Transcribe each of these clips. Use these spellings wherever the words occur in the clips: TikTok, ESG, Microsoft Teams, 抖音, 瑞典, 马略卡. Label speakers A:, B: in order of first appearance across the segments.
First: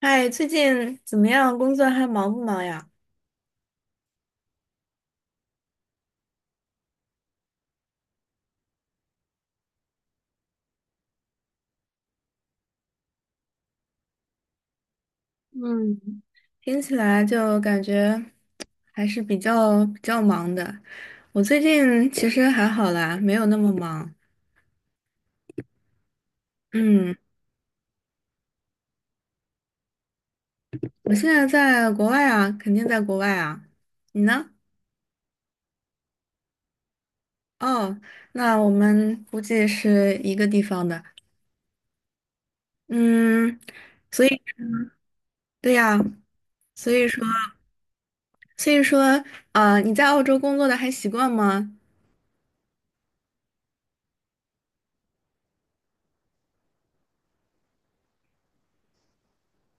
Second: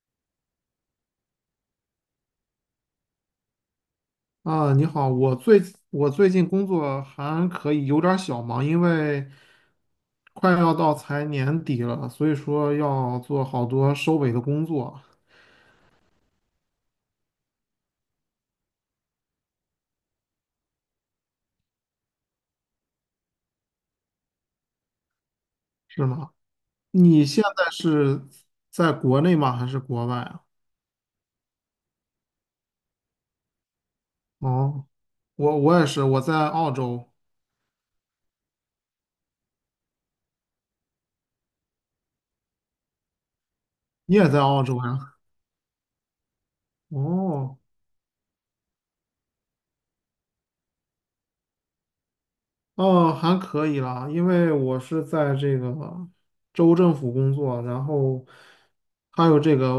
A: 嗨，最近怎么样？工作还忙不忙呀？
B: 啊，你好，我最近工作还可以，有点儿小忙，因为快要到财年底了，所以说要做好多收尾的工作。
A: 嗯，听起来就感觉还是比较忙的。我最近其实还好啦，没有那么忙。
B: 是吗？
A: 嗯，
B: 你现在是在国内吗？还是国外啊？
A: 我现在在国外啊，肯定在国外啊。你呢？
B: 哦，我也是，我在澳洲。
A: 哦，那我们估计是一个地方的。嗯，
B: 你
A: 所
B: 也在
A: 以
B: 澳洲呀？
A: 对呀，所以说，
B: 哦。
A: 所以说，啊，你在澳洲工作的还习惯吗？
B: 哦，还可以啦，因为我是在这个州政府工作，然后还有这个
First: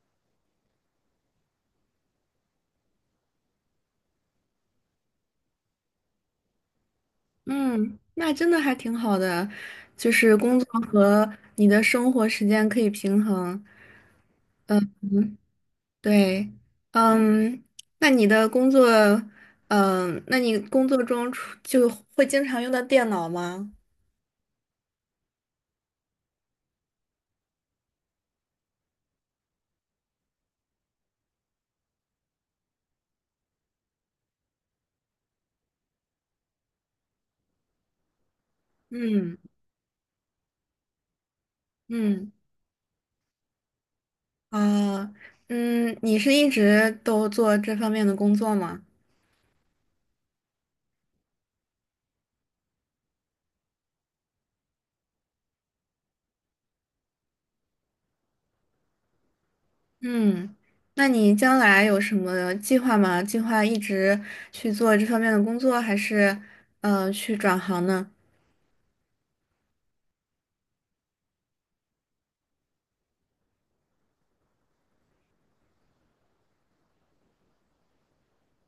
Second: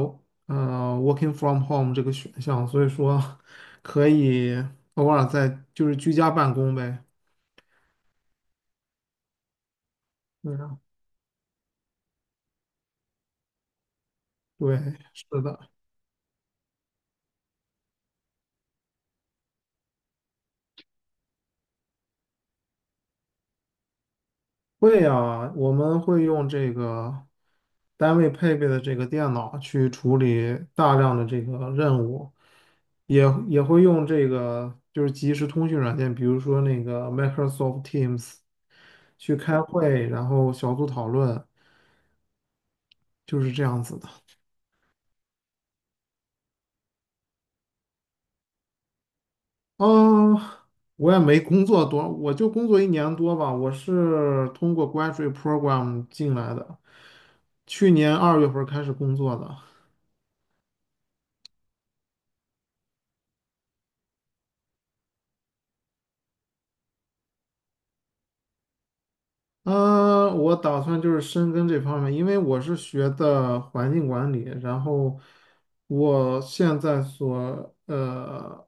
B: working from home 这个选项，所以说 可以偶尔在就是居家办公呗。
A: 嗯，那真的还挺好的，就是
B: 对
A: 工
B: 啊。
A: 作和你的生活时间可以平衡。
B: 对，是的。
A: 对，嗯，那你的工作，嗯，那你工作中出就会经常用到电脑吗？
B: 会呀，我们会用这个单位配备的这个电脑去处理大量的这个任务，也会用这个就是即时通讯软件，比如说那个 Microsoft Teams去
A: 嗯。
B: 开会，然后小组讨论，
A: 嗯。
B: 就是这样子的。
A: 啊，嗯，你是一直都做这方面的工作吗？
B: 嗯，我也没工作多，我就工作一年多吧。我是通过 graduate program 进来的，去年2月份开始工作的。
A: 嗯，那你将来有什么计划吗？计划一直去做这方面的工作，还是去转行呢？
B: 我打算就是深耕这方面，因为我是学的环境管理，然后我现在所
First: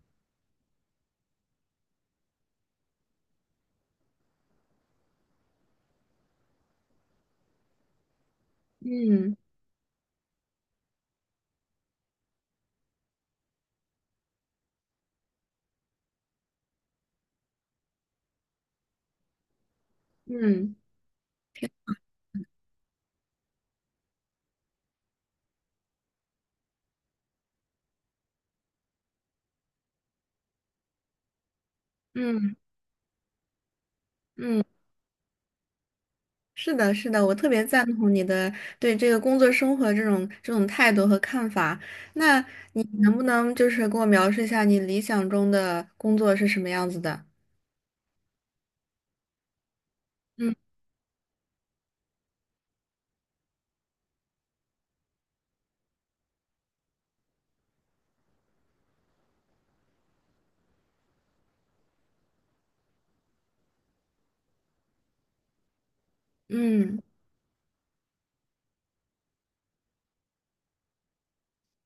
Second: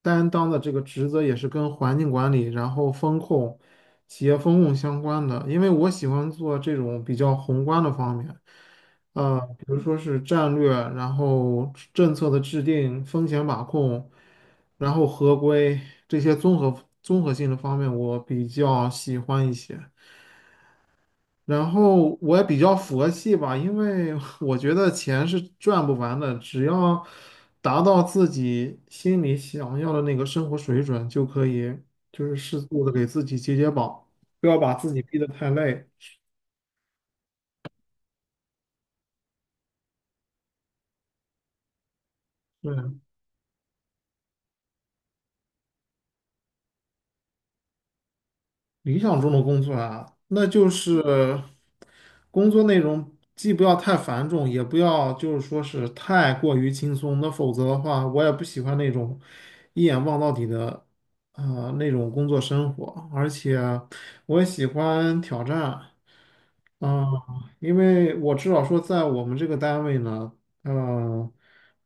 B: 担当的这个职责也是跟环境管理，然后风控、企业风控相关的，因为我喜欢做这种比较宏观的方面。
A: 嗯。
B: 比如说是战略，然后政策的制定、风险把控，然后合规这些综合性的方面，我比较喜欢一些。
A: 嗯。
B: 然后我也比较佛系吧，因为 我觉得钱是赚不完的，只要达到自己心里想要的那个生活水准，就可以就是
A: 嗯。
B: 适度的给自己解绑，不要
A: 嗯，
B: 把自己逼得太累。
A: 是的，是的，我特别赞同你的对这个工作生活这种态度和看法。那你
B: 对。
A: 能不能就是给我描述一下你理想中的工作是什么样子的？
B: 理想中的工作啊，那
A: 嗯。
B: 就是工作内容既不要太繁重，也不要就是说是太过于轻松。那否则的话，我也不喜欢那种一眼望到底的那种工作生活，而且我也喜欢挑战。
A: 嗯，
B: 啊，因为我至少说，在我们这个单位呢，呃，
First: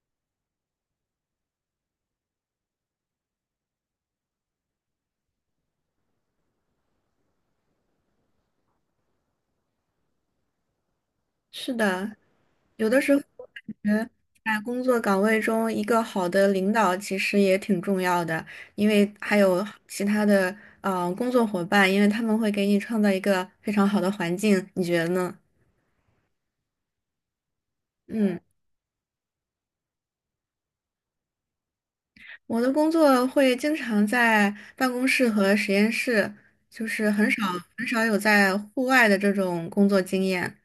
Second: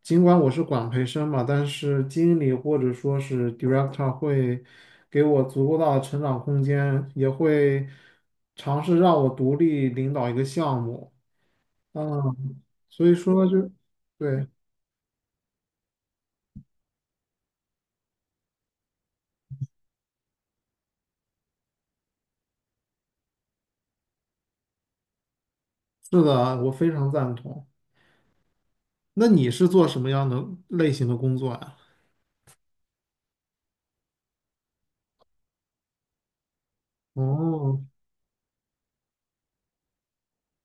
B: 尽管我是管培生嘛，但是经理或者说是 director 会给我足够大的成长空间，也会尝试让我独立领导一个项目。
A: 是的，
B: 嗯，
A: 有的
B: 所
A: 时
B: 以
A: 候我
B: 说就，
A: 感觉
B: 对，
A: 在工作岗位中，一个好的领导其实也挺重要的，因为还有其他的工作伙伴，因为他们会给你创造一个非常好的环境，你觉得呢？
B: 是的，我非常赞同。
A: 嗯。
B: 那你是做什么样的类型的工作呀？
A: 我的工作会经常在办公室和实验室，就是很少
B: 哦。
A: 很少有在户外的这种工作经验。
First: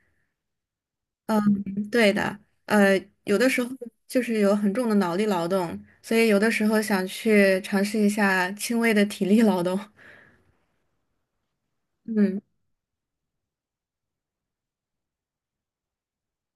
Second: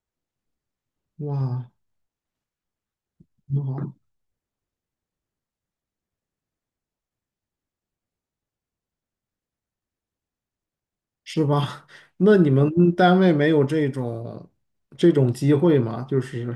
A: 嗯，
B: 哇，
A: 对的，呃，有的时
B: 很
A: 候
B: 好。
A: 就是有很重的脑力劳动，所以有的时候想去尝试一下轻微的体力劳动。
B: 是吧？那
A: 嗯。
B: 你们单位没有这种机会吗？就是，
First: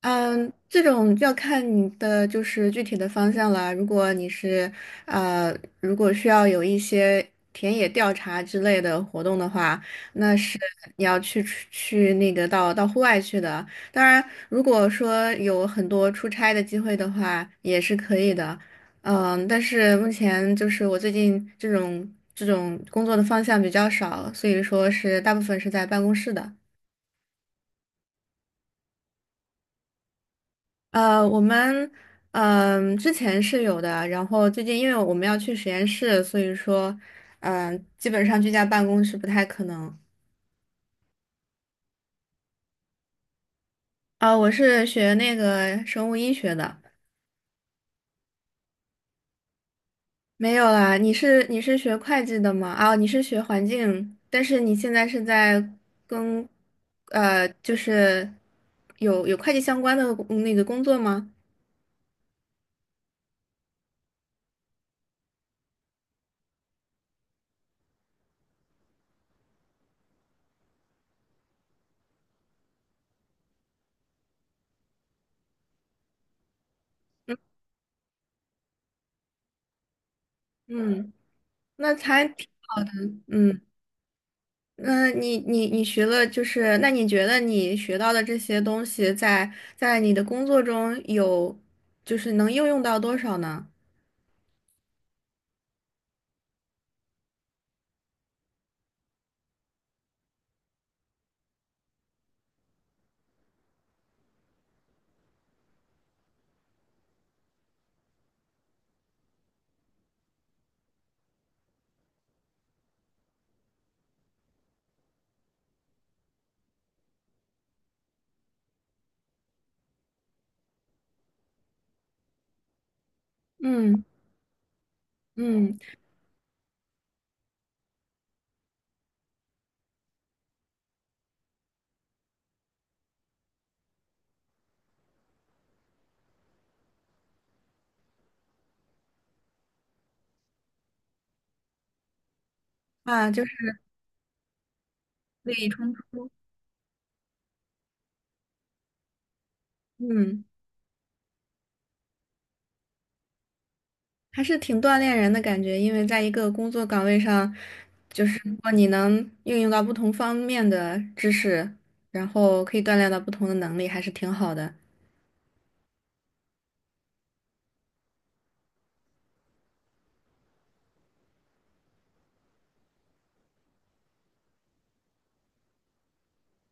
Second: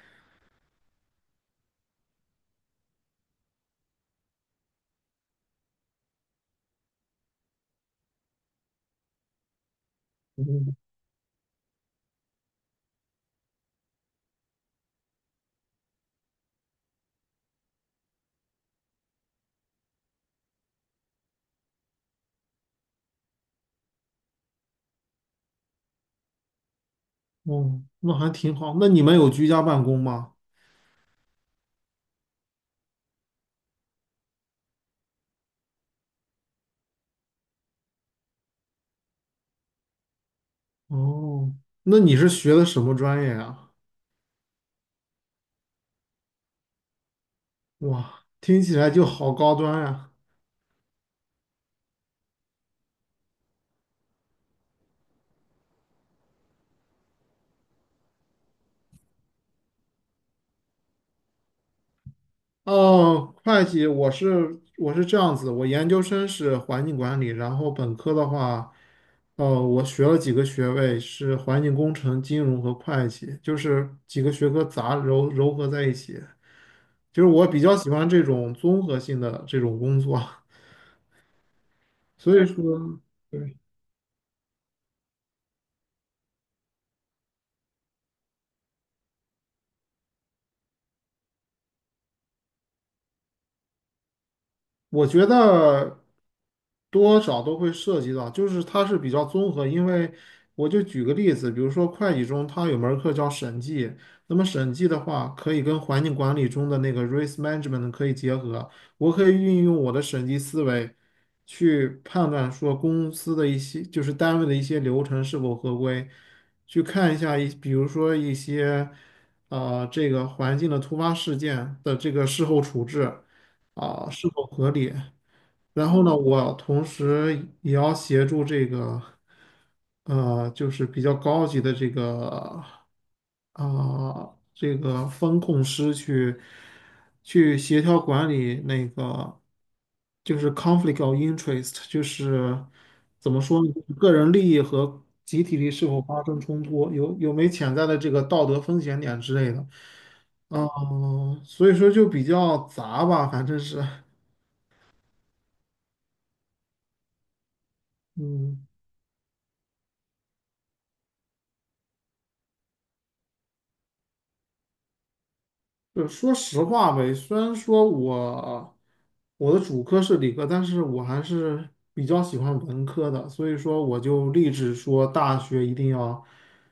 A: 嗯，这种就要看你的就是具体的方向了。如果你是呃，如果需要有一些田野调查之类的活动的话，那是你要去出去那个到户外去的。当然，如果说有很多出差的机会的话，也是可以的。嗯，但是目前就是我最近这种工作的方向比较少，所以说是大部分是在办公室的。
B: 哦，那还挺好。那你们有居家办公吗？
A: 呃，我们嗯、之前是有的，然后最近因为我们要去实验室，所以说嗯、基本上居家办公是不太可能。
B: 哦，那你是学的什么专业啊？
A: 啊、我是学那个生物医学的，
B: 哇，听起来就好高端呀。
A: 没有啦。你是学会计的吗？啊、你是学环境，但是你现在是在跟就是有会计相关的那个工作吗？
B: 哦，会计，我是这样子，我研究生是环境管理，然后本科的话，我学了几个学位，是环境工程、金融和会计，就是几个学科糅合在一起。就是我比较喜欢这种综合性的这种工作，
A: 嗯，那才
B: 所以说，对，
A: 嗯。那你学了，就是那你觉得你学到的这些东西在，在你的工作中有，就是能应用到多少呢？
B: 我觉得多少都会涉及到，就是它是比较综合。因为我就举个例子，比如说会计中它有门儿课叫审计，那么审计的话可以跟环境管理中的那个 risk management 可以结合，我可以运用我的审计思维去判断说公司的一些就是单位的一些流程是否合规，去看一下比如说一些这个环境的突发事件的这个事后处置
A: 嗯。
B: 啊，是否合理。
A: 嗯，
B: 然后呢，我同时也要协助这个，就是比较高级的这个，啊、这个风控师去协调管理那个，就是 conflict of interest,就是
A: 啊，
B: 怎么
A: 就
B: 说
A: 是
B: 呢，就是个人利益和集
A: 利
B: 体利
A: 益
B: 益是
A: 冲
B: 否发
A: 突，
B: 生冲突，有没潜在的这个道德风险点之类的。
A: 嗯，
B: 哦，所以说就比较杂吧，反正是，
A: 还是挺锻炼人的感觉，因为在一个工作岗位上，就是如
B: 嗯，
A: 果你能应用到不同方面的知识，然后可以锻炼到不同的能力，还是挺好的。
B: 就说实话呗，虽然说我的主科是理科，但是我还是比较喜欢文科的，所以说我就立志说大学一定要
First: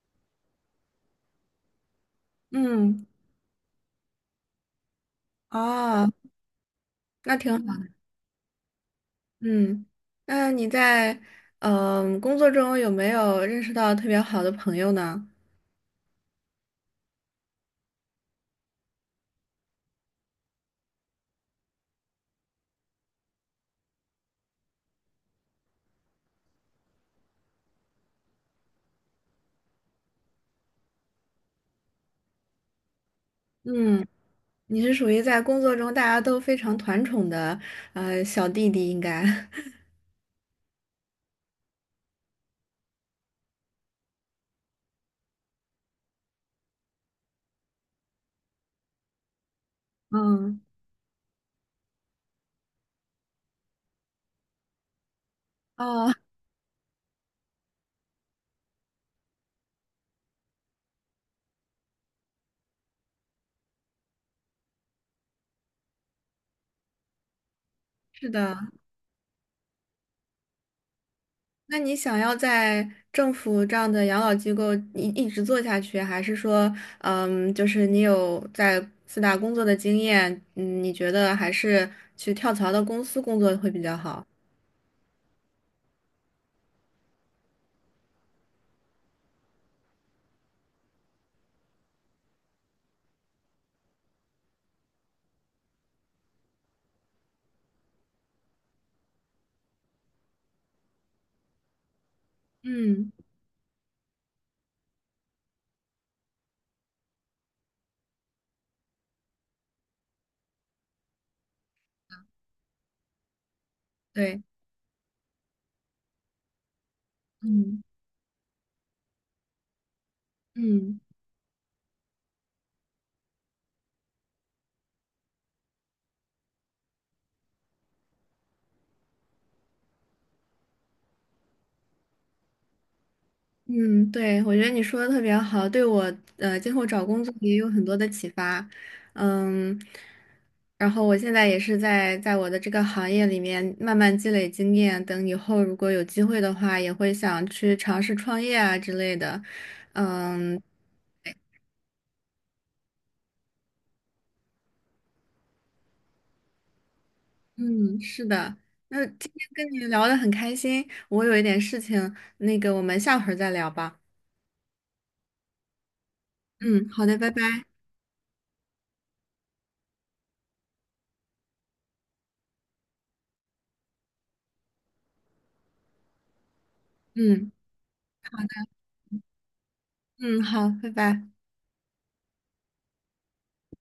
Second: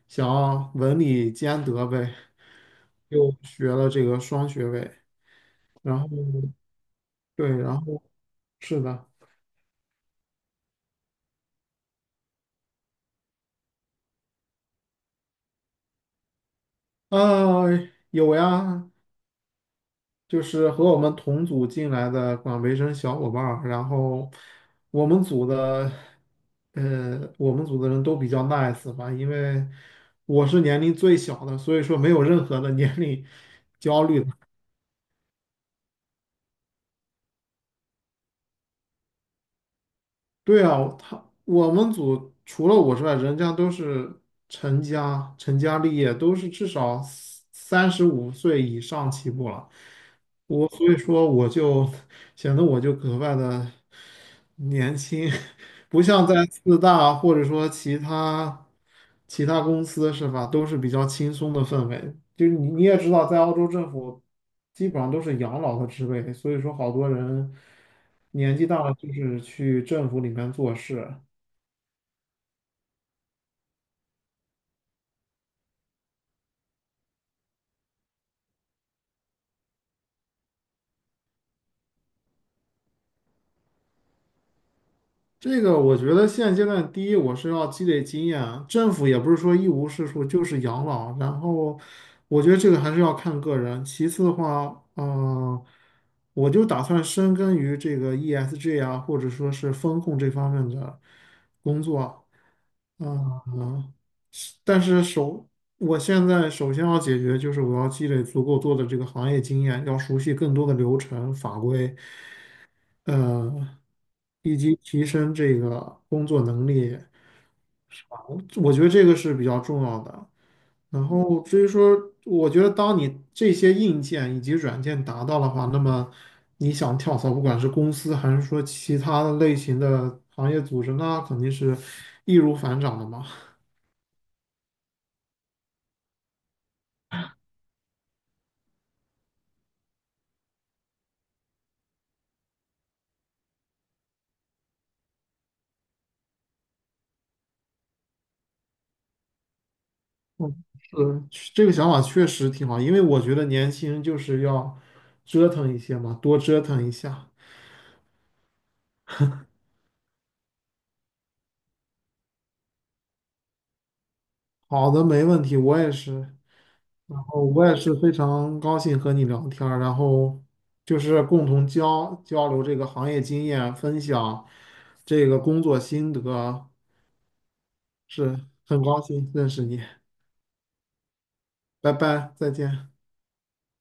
B: 想要文理兼得呗，
A: 嗯，
B: 又学了这个双学位。然后
A: 啊，那
B: 对，
A: 挺
B: 然
A: 好。
B: 后是的。
A: 嗯，那你在嗯、工作中有没有认识到特别好的朋友呢？
B: 呃，有呀，就是和我们同组进来的管培生小伙伴儿，然后我们组的，我们组的人都比较 nice 吧，因为我是年龄最小的，所以说没有任何的 年龄焦
A: 嗯，
B: 虑的。
A: 你是属于在工作中大家都非常团宠的小弟弟，应该。
B: 对啊，我们组除了我之外，人家都是成家立业，都是至少35岁以上起步了。
A: 嗯，
B: 所以说我就显得格外的年轻，不
A: 哦，
B: 像在四大或者说其他公司是吧，都是比较轻松的氛围。就是你也知道，在澳洲政府基本上都是养老的职位，所以说好多人
A: 是的。
B: 年纪大了就是去政府里面做事。
A: 那你想要在政府这样的养老机构一直做下去，还是说，嗯，就是你有在四大工作的经验，嗯，你觉得还是去跳槽到公司工作会比较好？
B: 这个我觉得现阶段，第一，我是要积累经验啊，政府也不是说一无是处，就是养老。然后，我觉得这个还是要看个人。其次的话，我就打算深耕于这个 ESG 啊，或者说是风控这方面的工作啊。
A: 嗯，
B: 嗯、是但是首，我现在首先要解决就是我要积累足够多的这个行业经验，要熟悉更多的流程法规。呃，
A: 对，
B: 以及提升这个工作能力，
A: 嗯。
B: 我觉得这个是比较重要的。
A: 嗯。
B: 然后至于说，我觉得当你这些硬件以及软件达到的话，那么你想跳槽，不管是公司还是说其他的类型的行业组织，那肯定是易如反掌的嘛。
A: 嗯，对，我觉得你说的特别好，对我今后找工作也有很多的启发。嗯，然后我现在也是在我的这个行业里面慢慢积累经验，等以后如果有机会的话，也会想去尝试创业啊之类的。嗯。
B: 嗯，是，这个想法确实挺好，因为我觉得年轻人就是要折腾一些嘛，多折腾一下。
A: 嗯，是的。那今天跟你聊得很开心，我有一点事情，那个我们下回儿再聊吧。
B: 好的，没问题，我也是。
A: 嗯，好的，
B: 然
A: 拜拜。
B: 后我也是非常高兴和你聊天儿，然后就是共同交流这个行业经验，分享这个工作心得。
A: 嗯好
B: 是，
A: 的，
B: 很高兴认识你。
A: 嗯，好，拜拜。
B: 拜拜，再见。